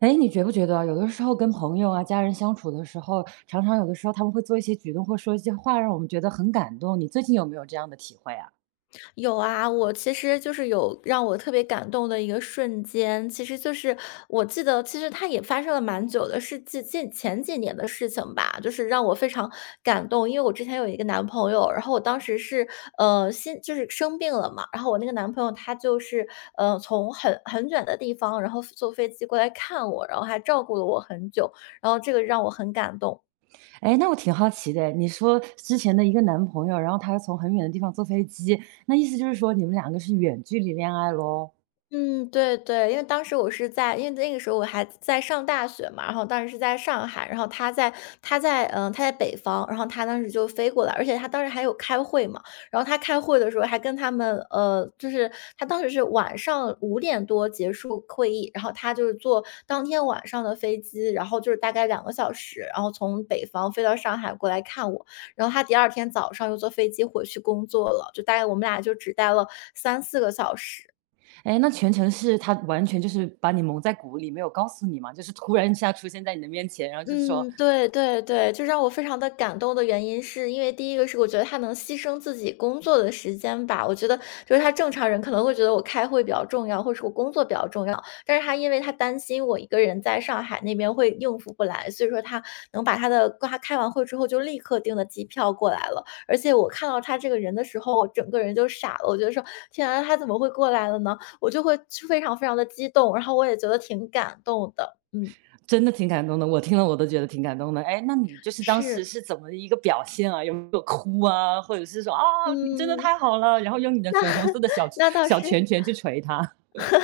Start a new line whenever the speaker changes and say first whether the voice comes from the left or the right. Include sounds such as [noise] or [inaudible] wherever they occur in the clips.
right: 哎，你觉不觉得啊，有的时候跟朋友啊、家人相处的时候，常常有的时候他们会做一些举动或说一些话，让我们觉得很感动。你最近有没有这样的体会啊？
left: 有啊，我其实就是有让我特别感动的一个瞬间，其实就是我记得，其实它也发生了蛮久的，是近前几年的事情吧，就是让我非常感动，因为我之前有一个男朋友，然后我当时是心就是生病了嘛，然后我那个男朋友他就是从很远的地方，然后坐飞机过来看我，然后还照顾了我很久，然后这个让我很感动。
right: 哎，那我挺好奇的，你说之前的一个男朋友，然后他从很远的地方坐飞机，那意思就是说你们两个是远距离恋爱喽？
left: 嗯，对对，因为当时我是在因为那个时候我还在上大学嘛，然后当时是在上海，然后他在北方，然后他当时就飞过来，而且他当时还有开会嘛，然后他开会的时候还跟他们，就是他当时是晚上5点多结束会议，然后他就是坐当天晚上的飞机，然后就是大概2个小时，然后从北方飞到上海过来看我，然后他第二天早上又坐飞机回去工作了，就大概我们俩就只待了3、4个小时。
right: 哎，那全程是他完全就是把你蒙在鼓里，没有告诉你嘛？就是突然一下出现在你的面前，然后就说：
left: 嗯，对对对，就让我非常的感动的原因是因为第一个是我觉得他能牺牲自己工作的时间吧，我觉得就是他正常人可能会觉得我开会比较重要，或者是我工作比较重要，但是他因为他担心我一个人在上海那边会应付不来，所以说他能把他开完会之后就立刻订的机票过来了。而且我看到他这个人的时候，我整个人就傻了，我觉得说："天啊，他怎么会过来了呢？"我就会非常非常的激动，然后我也觉得挺感动的，嗯，
right: 真的挺感动的，我听了我都觉得挺感动的。哎，那你就是当时
left: 是。
right: 是怎么一个表现啊？有没有哭啊？或者是说啊，你真的
left: 嗯，
right: 太好了，然后用你的
left: 那
right: 粉红色
left: [laughs]
right: 的小
left: 那倒
right: 小
left: 是
right: 拳拳去捶他？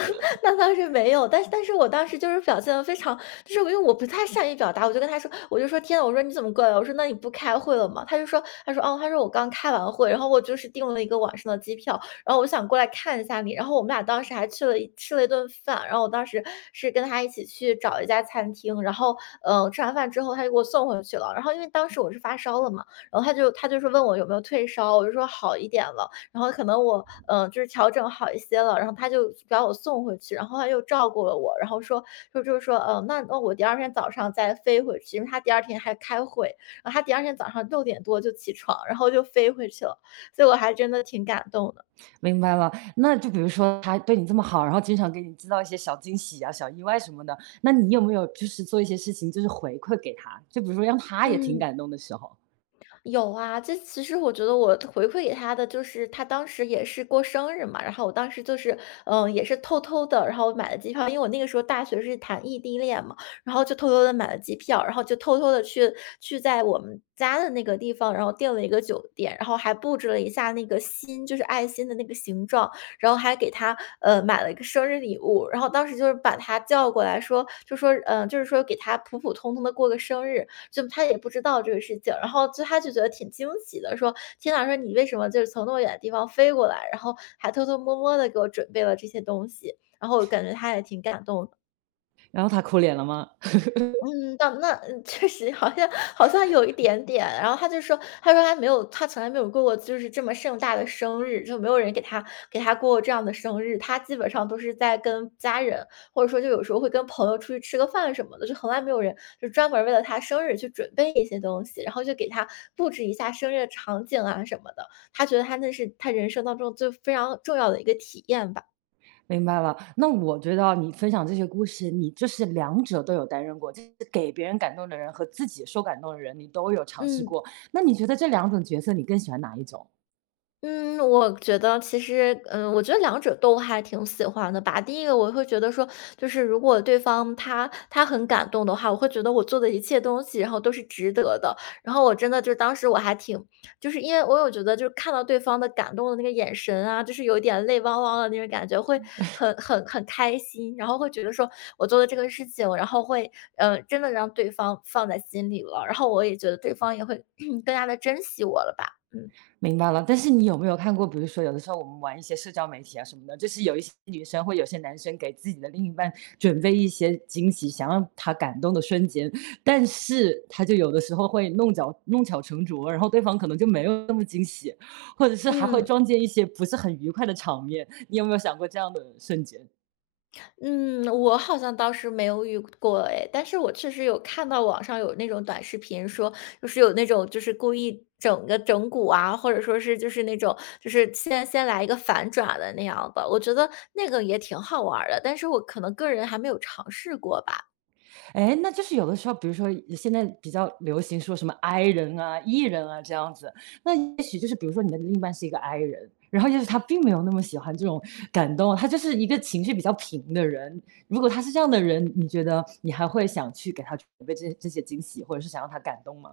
left: [laughs] 那倒是没有，但是我当时就是表现的非常就是因为我不太善于表达，我就跟他说，我就说："天呐，我说你怎么过来了我说："那你不开会了吗？"他就说，他说："哦，他说我刚开完会，然后我就是订了一个晚上的机票，然后我想过来看一下你。"然后我们俩当时还去了一吃了一顿饭，然后我当时是跟他一起去找了一家餐厅，然后吃完饭之后他就给我送回去了。然后因为当时我是发烧了嘛，然后他就是问我有没有退烧，我就说好一点了。然后可能我，就是调整好一些了，然后他就把我送回去，然后他又照顾了我，然后说就是说，嗯，那我第二天早上再飞回去，因为他第二天还开会，然后他第二天早上6点多就起床，然后就飞回去了，所以我还真的挺感动的，
right: 明白了，那就比如说他对你这么好，然后经常给你制造一些小惊喜啊、小意外什么的，那你有没有就是做一些事情，就是回馈给他？就比如说让他也挺
left: 嗯。
right: 感动的时候，
left: 有啊，这其实我觉得我回馈给他的就是他当时也是过生日嘛，然后我当时就是，也是偷偷的，然后买了机票，因为我那个时候大学是谈异地恋嘛，然后就偷偷的买了机票，然后就偷偷的去在我们家的那个地方，然后订了一个酒店，然后还布置了一下那个心，就是爱心的那个形状，然后还给他买了一个生日礼物，然后当时就是把他叫过来说，就说，就是说给他普普通通的过个生日，就他也不知道这个事情，然后就他就觉得挺惊喜的，说："天呐，说你为什么就是从那么远的地方飞过来，然后还偷偷摸摸的给我准备了这些东西。"然后我感觉他也挺感动的。
right: 然后他哭脸了吗？
left: 嗯，到那确实好像有一点点。然后他就说，他说他没有，他从来没有过过就是这么盛大的生日，就没有人给他过过这样的生日。他基本上都是在跟家人，或者说就有时候会跟朋友出去吃个饭什么的，就从来没有人就专门为了他生日去准备一些东西，然后就给他布置一下生日的场景啊什么的。他觉得他那是他人生当中最非常重要的一个体验吧。
right: 明白了，那我觉得啊你分享这些故事，你就是两者都有担任过，就是给别人感动的人和自己受感动的人，你都有尝试
left: 嗯。
right: 过。那你觉得这两种角色，你更喜欢哪一种？
left: 嗯，我觉得其实，我觉得两者都还挺喜欢的吧。第一个我会觉得说，就是如果对方他很感动的话，我会觉得我做的一切东西，然后都是值得的。然后我真的就当时我还挺，就是因为我有觉得就是看到对方的感动的那个眼神啊，就是有点泪汪汪的那种感觉，会很开心，然后会觉得说我做的这个事情，然后会真的让对方放在心里了，然后我也觉得对方也会 [clears throat] 更加的珍惜我了吧，嗯
right: 明白了，但是你有没有看过，比如说有的时候我们玩一些社交媒体啊什么的，就是有一些女生或有些男生给自己的另一半准备一些惊喜，想让他感动的瞬间，但是他就有的时候会弄巧成拙，然后对方可能就没有那么惊喜，或者是还会
left: 嗯。
right: 撞见一些不是很愉快的场面，你有没有想过这样的瞬间？
left: 嗯，我好像倒是没有遇过哎，但是我确实有看到网上有那种短视频说，就是有那种就是故意整个整蛊啊，或者说是就是那种就是先来一个反转的那样的，我觉得那个也挺好玩儿的，但是我可能个人还没有尝试过吧。
right: 哎，那就是有的时候，比如说现在比较流行说什么 I 人啊、E 人啊这样子，那也许就是比如说你的另一半是一个 I 人，然后也许他并没有那么喜欢这种感动，他就是一个情绪比较平的人。如果他是这样的人，你觉得你还会想去给他准备这些惊喜，或者是想让他感动吗？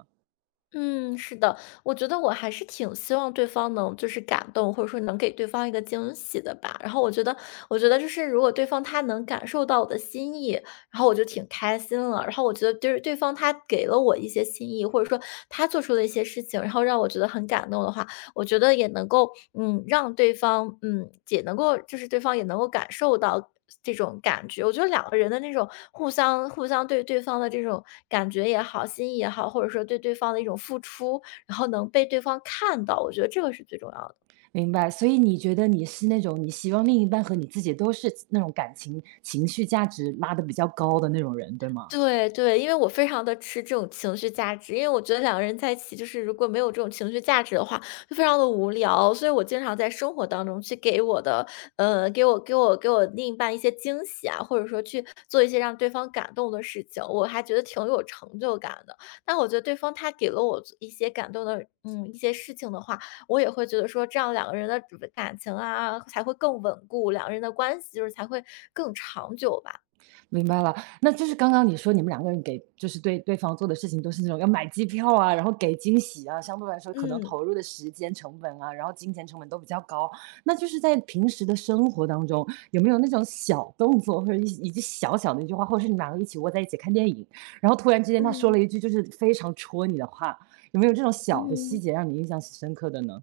left: 嗯，是的，我觉得我还是挺希望对方能就是感动，或者说能给对方一个惊喜的吧。然后我觉得，我觉得就是如果对方他能感受到我的心意，然后我就挺开心了。然后我觉得就是对方他给了我一些心意，或者说他做出的一些事情，然后让我觉得很感动的话，我觉得也能够，嗯，让对方，嗯，也能够就是对方也能够感受到这种感觉。我觉得两个人的那种互相对方的这种感觉也好，心意也好，或者说对对方的一种付出，然后能被对方看到，我觉得这个是最重要的。
right: 明白，所以你觉得你是那种你希望另一半和你自己都是那种感情、情绪价值拉的比较高的那种人，对吗？
left: 对对，因为我非常的吃这种情绪价值，因为我觉得两个人在一起，就是如果没有这种情绪价值的话，就非常的无聊。所以我经常在生活当中去给我的呃，给我给我给我另一半一些惊喜啊，或者说去做一些让对方感动的事情，我还觉得挺有成就感的。但我觉得对方他给了我一些感动的一些事情的话，我也会觉得说这样两个人的感情啊，才会更稳固，两个人的关系就是才会更长久吧。
right: 明白了，那就是刚刚你说你们两个人给就是对对方做的事情都是那种要买机票啊，然后给惊喜啊，相对来说可能
left: 嗯，
right: 投入的时间成本啊，然后金钱成本都比较高。那就是在平时的生活当中，有没有那种小动作或者一句小小的一句话，或者是你们两个一起窝在一起看电影，然后突然之间他说了
left: 嗯。
right: 一句就是非常戳你的话，有没有这种小的细
left: 嗯，
right: 节让你印象深刻的呢？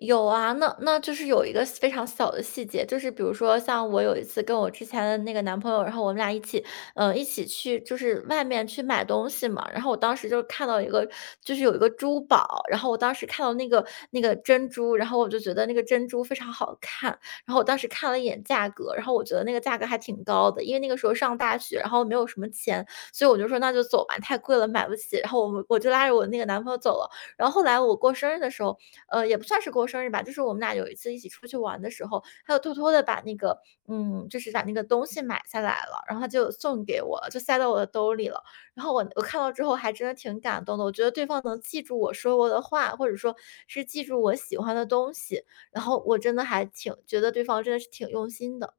left: 有啊，那就是有一个非常小的细节，就是比如说像我有一次跟我之前的那个男朋友，然后我们俩一起，嗯，一起去就是外面去买东西嘛，然后我当时就看到一个就是有一个珠宝，然后我当时看到那个珍珠，然后我就觉得那个珍珠非常好看，然后我当时看了一眼价格，然后我觉得那个价格还挺高的，因为那个时候上大学，然后没有什么钱，所以我就说那就走吧，太贵了买不起，然后我就拉着我那个男朋友走了，然后后来我过生日的时候。也不算是过生日吧，就是我们俩有一次一起出去玩的时候，他就偷偷的把那个东西买下来了，然后他就送给我了，就塞到我的兜里了。然后我看到之后还真的挺感动的，我觉得对方能记住我说过的话，或者说是记住我喜欢的东西，然后我真的还挺觉得对方真的是挺用心的。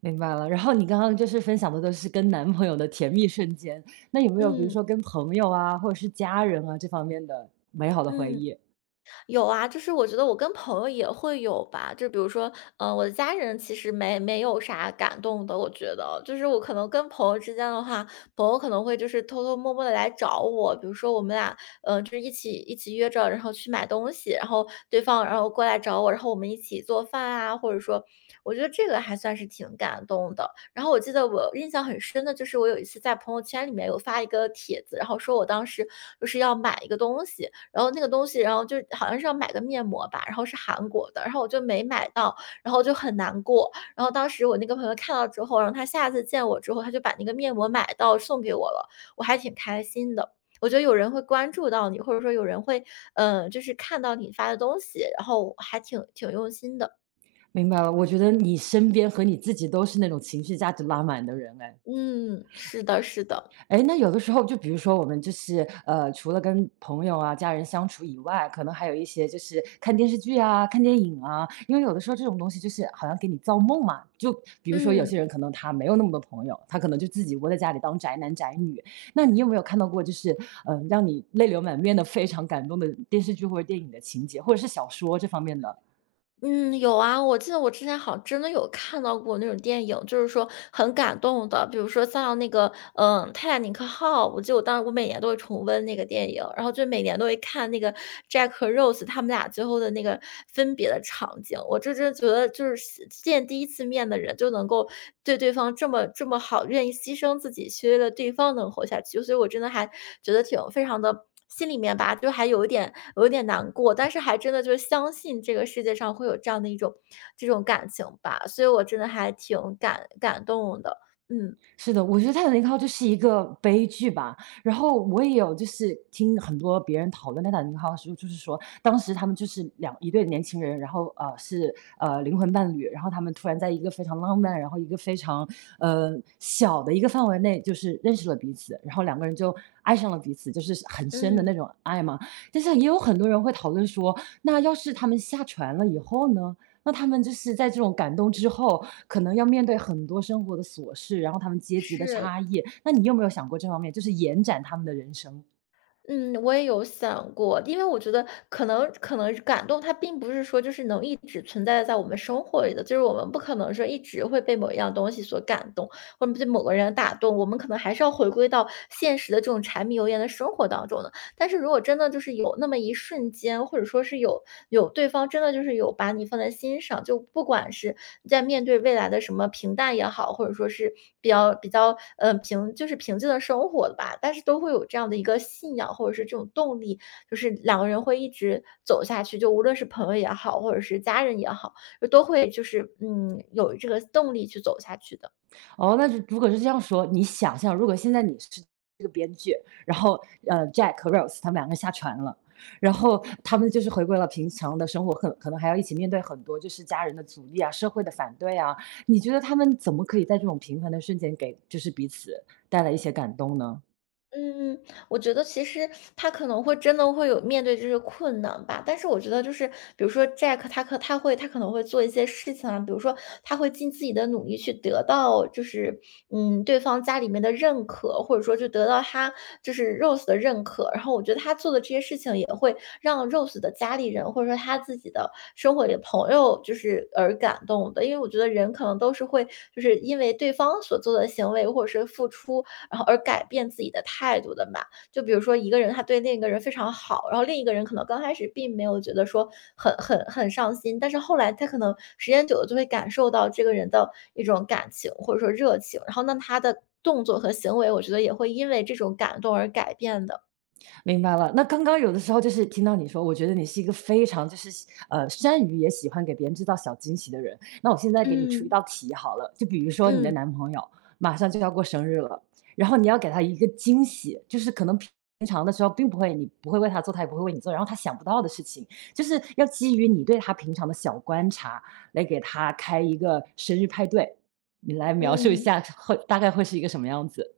right: 明白了，然后你刚刚就是分享的都是跟男朋友的甜蜜瞬间，那有没有比如
left: 嗯。
right: 说跟朋友啊，或者是家人啊这方面的美好的回
left: 嗯。
right: 忆？
left: 有啊，就是我觉得我跟朋友也会有吧，就比如说，我的家人其实没有啥感动的，我觉得，就是我可能跟朋友之间的话，朋友可能会就是偷偷摸摸的来找我，比如说我们俩，就是一起约着，然后去买东西，然后对方然后过来找我，然后我们一起做饭啊，或者说，我觉得这个还算是挺感动的。然后我记得我印象很深的就是我有一次在朋友圈里面有发一个帖子，然后说我当时就是要买一个东西，然后那个东西，然后就好像是要买个面膜吧，然后是韩国的，然后我就没买到，然后就很难过。然后当时我那个朋友看到之后，然后他下次见我之后，他就把那个面膜买到送给我了，我还挺开心的。我觉得有人会关注到你，或者说有人会，就是看到你发的东西，然后还挺用心的。
right: 明白了，我觉得你身边和你自己都是那种情绪价值拉满的人哎。
left: 嗯，是的，是的。
right: 哎诶，那有的时候就比如说我们就是，除了跟朋友啊、家人相处以外，可能还有一些就是看电视剧啊、看电影啊，因为有的时候这种东西就是好像给你造梦嘛。就比如说有些
left: 嗯。
right: 人可能他没有那么多朋友，他可能就自己窝在家里当宅男宅女。那你有没有看到过就是让你泪流满面的非常感动的电视剧或者电影的情节，或者是小说这方面的？
left: 嗯，有啊，我记得我之前好像真的有看到过那种电影，就是说很感动的，比如说像那个，《泰坦尼克号》，我记得我当时我每年都会重温那个电影，然后就每年都会看那个 Jack 和 Rose 他们俩最后的那个分别的场景，我真觉得就是见第一次面的人就能够对对方这么好，愿意牺牲自己去为了对方能活下去，所以我真的还觉得挺非常的。心里面吧，就还有一点难过，但是还真的就是相信这个世界上会有这样的一种感情吧，所以我真的还挺感动的。嗯。
right: 是的，我觉得《泰坦尼克号》就是一个悲剧吧。然后我也有就是听很多别人讨论《泰坦尼克号》的时候，就是说当时他们就是两一对年轻人，然后是灵魂伴侣，然后他们突然在一个非常浪漫，然后一个非常小的一个范围内，就是认识了彼此，然后两个人就爱上了彼此，就是很深的那
left: 嗯，
right: 种爱嘛。但是也有很多人会讨论说，那要是他们下船了以后呢？那他们就是在这种感动之后，可能要面对很多生活的琐事，然后他们阶级的
left: 是
right: 差异。那你有没有想过这方面，就是延展他们的人生？
left: 嗯，我也有想过，因为我觉得可能感动它并不是说就是能一直存在在我们生活里的，就是我们不可能说一直会被某一样东西所感动，或者被某个人打动，我们可能还是要回归到现实的这种柴米油盐的生活当中的。但是如果真的就是有那么一瞬间，或者说是有对方真的就是有把你放在心上，就不管是在面对未来的什么平淡也好，或者说是比较比较，呃，平就是平静的生活吧，但是都会有这样的一个信仰，或者是这种动力，就是两个人会一直走下去，就无论是朋友也好，或者是家人也好，就都会就是，有这个动力去走下去的。
right: 哦，那如果是这样说，你想象如果现在你是这个编剧，然后Jack 和 Rose 他们两个下船了。然后他们就是回归了平常的生活，可能还要一起面对很多就是家人的阻力啊、社会的反对啊。你觉得他们怎么可以在这种平凡的瞬间给就是彼此带来一些感动呢？
left: 嗯，我觉得其实他可能会真的会有面对这些困难吧，但是我觉得就是，比如说 Jack，他可能会做一些事情啊，比如说他会尽自己的努力去得到，就是对方家里面的认可，或者说就得到他就是 Rose 的认可，然后我觉得他做的这些事情也会让 Rose 的家里人或者说他自己的生活里的朋友就是而感动的，因为我觉得人可能都是会就是因为对方所做的行为或者是付出。然后而改变自己的态度的嘛。就比如说一个人他对另一个人非常好，然后另一个人可能刚开始并没有觉得说很上心，但是后来他可能时间久了就会感受到这个人的一种感情或者说热情，然后那他的动作和行为，我觉得也会因为这种感动而改变的。
right: 明白了，那刚刚有的时候就是听到你说，我觉得你是一个非常就是善于也喜欢给别人制造小惊喜的人。那我现在给你出一
left: 嗯
right: 道题好了，就比如说你的
left: 嗯
right: 男朋友马上就要过生日了，然后你要给他一个惊喜，就是可能平常的时候并不会，你不会为他做，他也不会为你做，然后他想不到的事情，就是要基于你对他平常的小观察来给他开一个生日派对。你来描述一
left: 嗯。
right: 下会大概会是一个什么样子？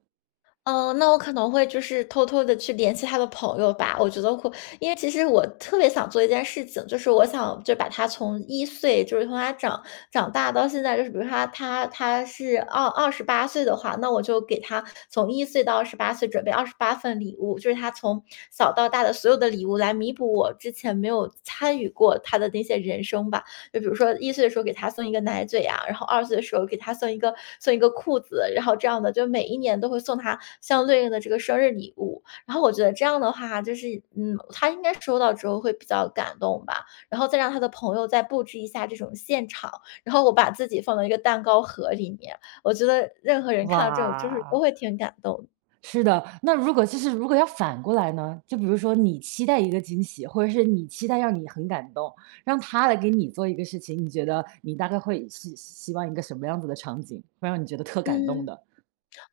left: 那我可能会就是偷偷的去联系他的朋友吧，我觉得会因为其实我特别想做一件事情，就是我想就把他从一岁，就是从他长大到现在，就是比如他是二十八岁的话，那我就给他从一岁到二十八岁准备28份礼物，就是他从小到大的所有的礼物来弥补我之前没有参与过他的那些人生吧。就比如说一岁的时候给他送一个奶嘴啊，然后2岁的时候给他送一个裤子，然后这样的，就每一年都会送他相对应的这个生日礼物。然后我觉得这样的话，就是，他应该收到之后会比较感动吧，然后再让他的朋友再布置一下这种现场，然后我把自己放到一个蛋糕盒里面，我觉得任何人看到这种就是都
right: 哇，
left: 会挺感动的。
right: 是的，那如果就是如果要反过来呢？就比如说你期待一个惊喜，或者是你期待让你很感动，让他来给你做一个事情，你觉得你大概会希望一个什么样子的场景，会让你觉得特感动
left: 嗯。
right: 的？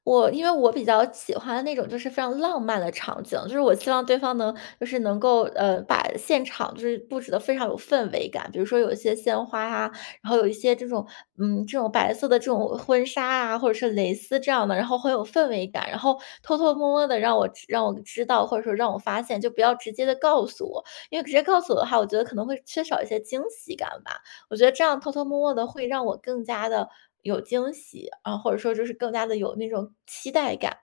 left: 因为我比较喜欢那种就是非常浪漫的场景，就是我希望对方能就是能够呃把现场就是布置的非常有氛围感，比如说有一些鲜花啊，然后有一些这种白色的这种婚纱啊，或者是蕾丝这样的，然后很有氛围感，然后偷偷摸摸的让我知道或者说让我发现，就不要直接的告诉我，因为直接告诉我的话，我觉得可能会缺少一些惊喜感吧。我觉得这样偷偷摸摸的会让我更加的有惊喜，啊，或者说就是更加的有那种期待感。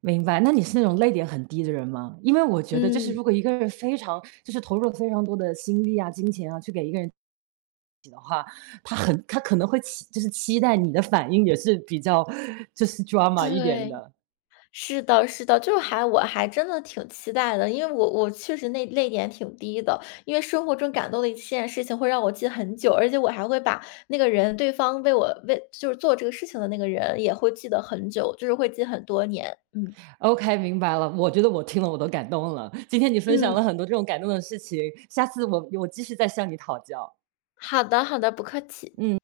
right: 明白，那你是那种泪点很低的人吗？因为我觉得就是
left: 嗯，
right: 如果一个人非常就是投入了非常多的心力啊、金钱啊，去给一个人，他可能会期就是期待你的反应也是比较就是 drama 一点
left: 对，
right: 的。
left: 是的是的，就是我还真的挺期待的，因为我确实那泪点挺低的，因为生活中感动的一件事情会让我记很久，而且我还会把那个人对方为我为就是做这个事情的那个人也会记得很久，就是会记很多年。嗯。
right: OK，明白了。我觉得我听了我都感动了，今天你分享了
left: 嗯，
right: 很多这种感动的事情，下次我继续再向你讨教。
left: 好的好的，不客气。
right: 嗯。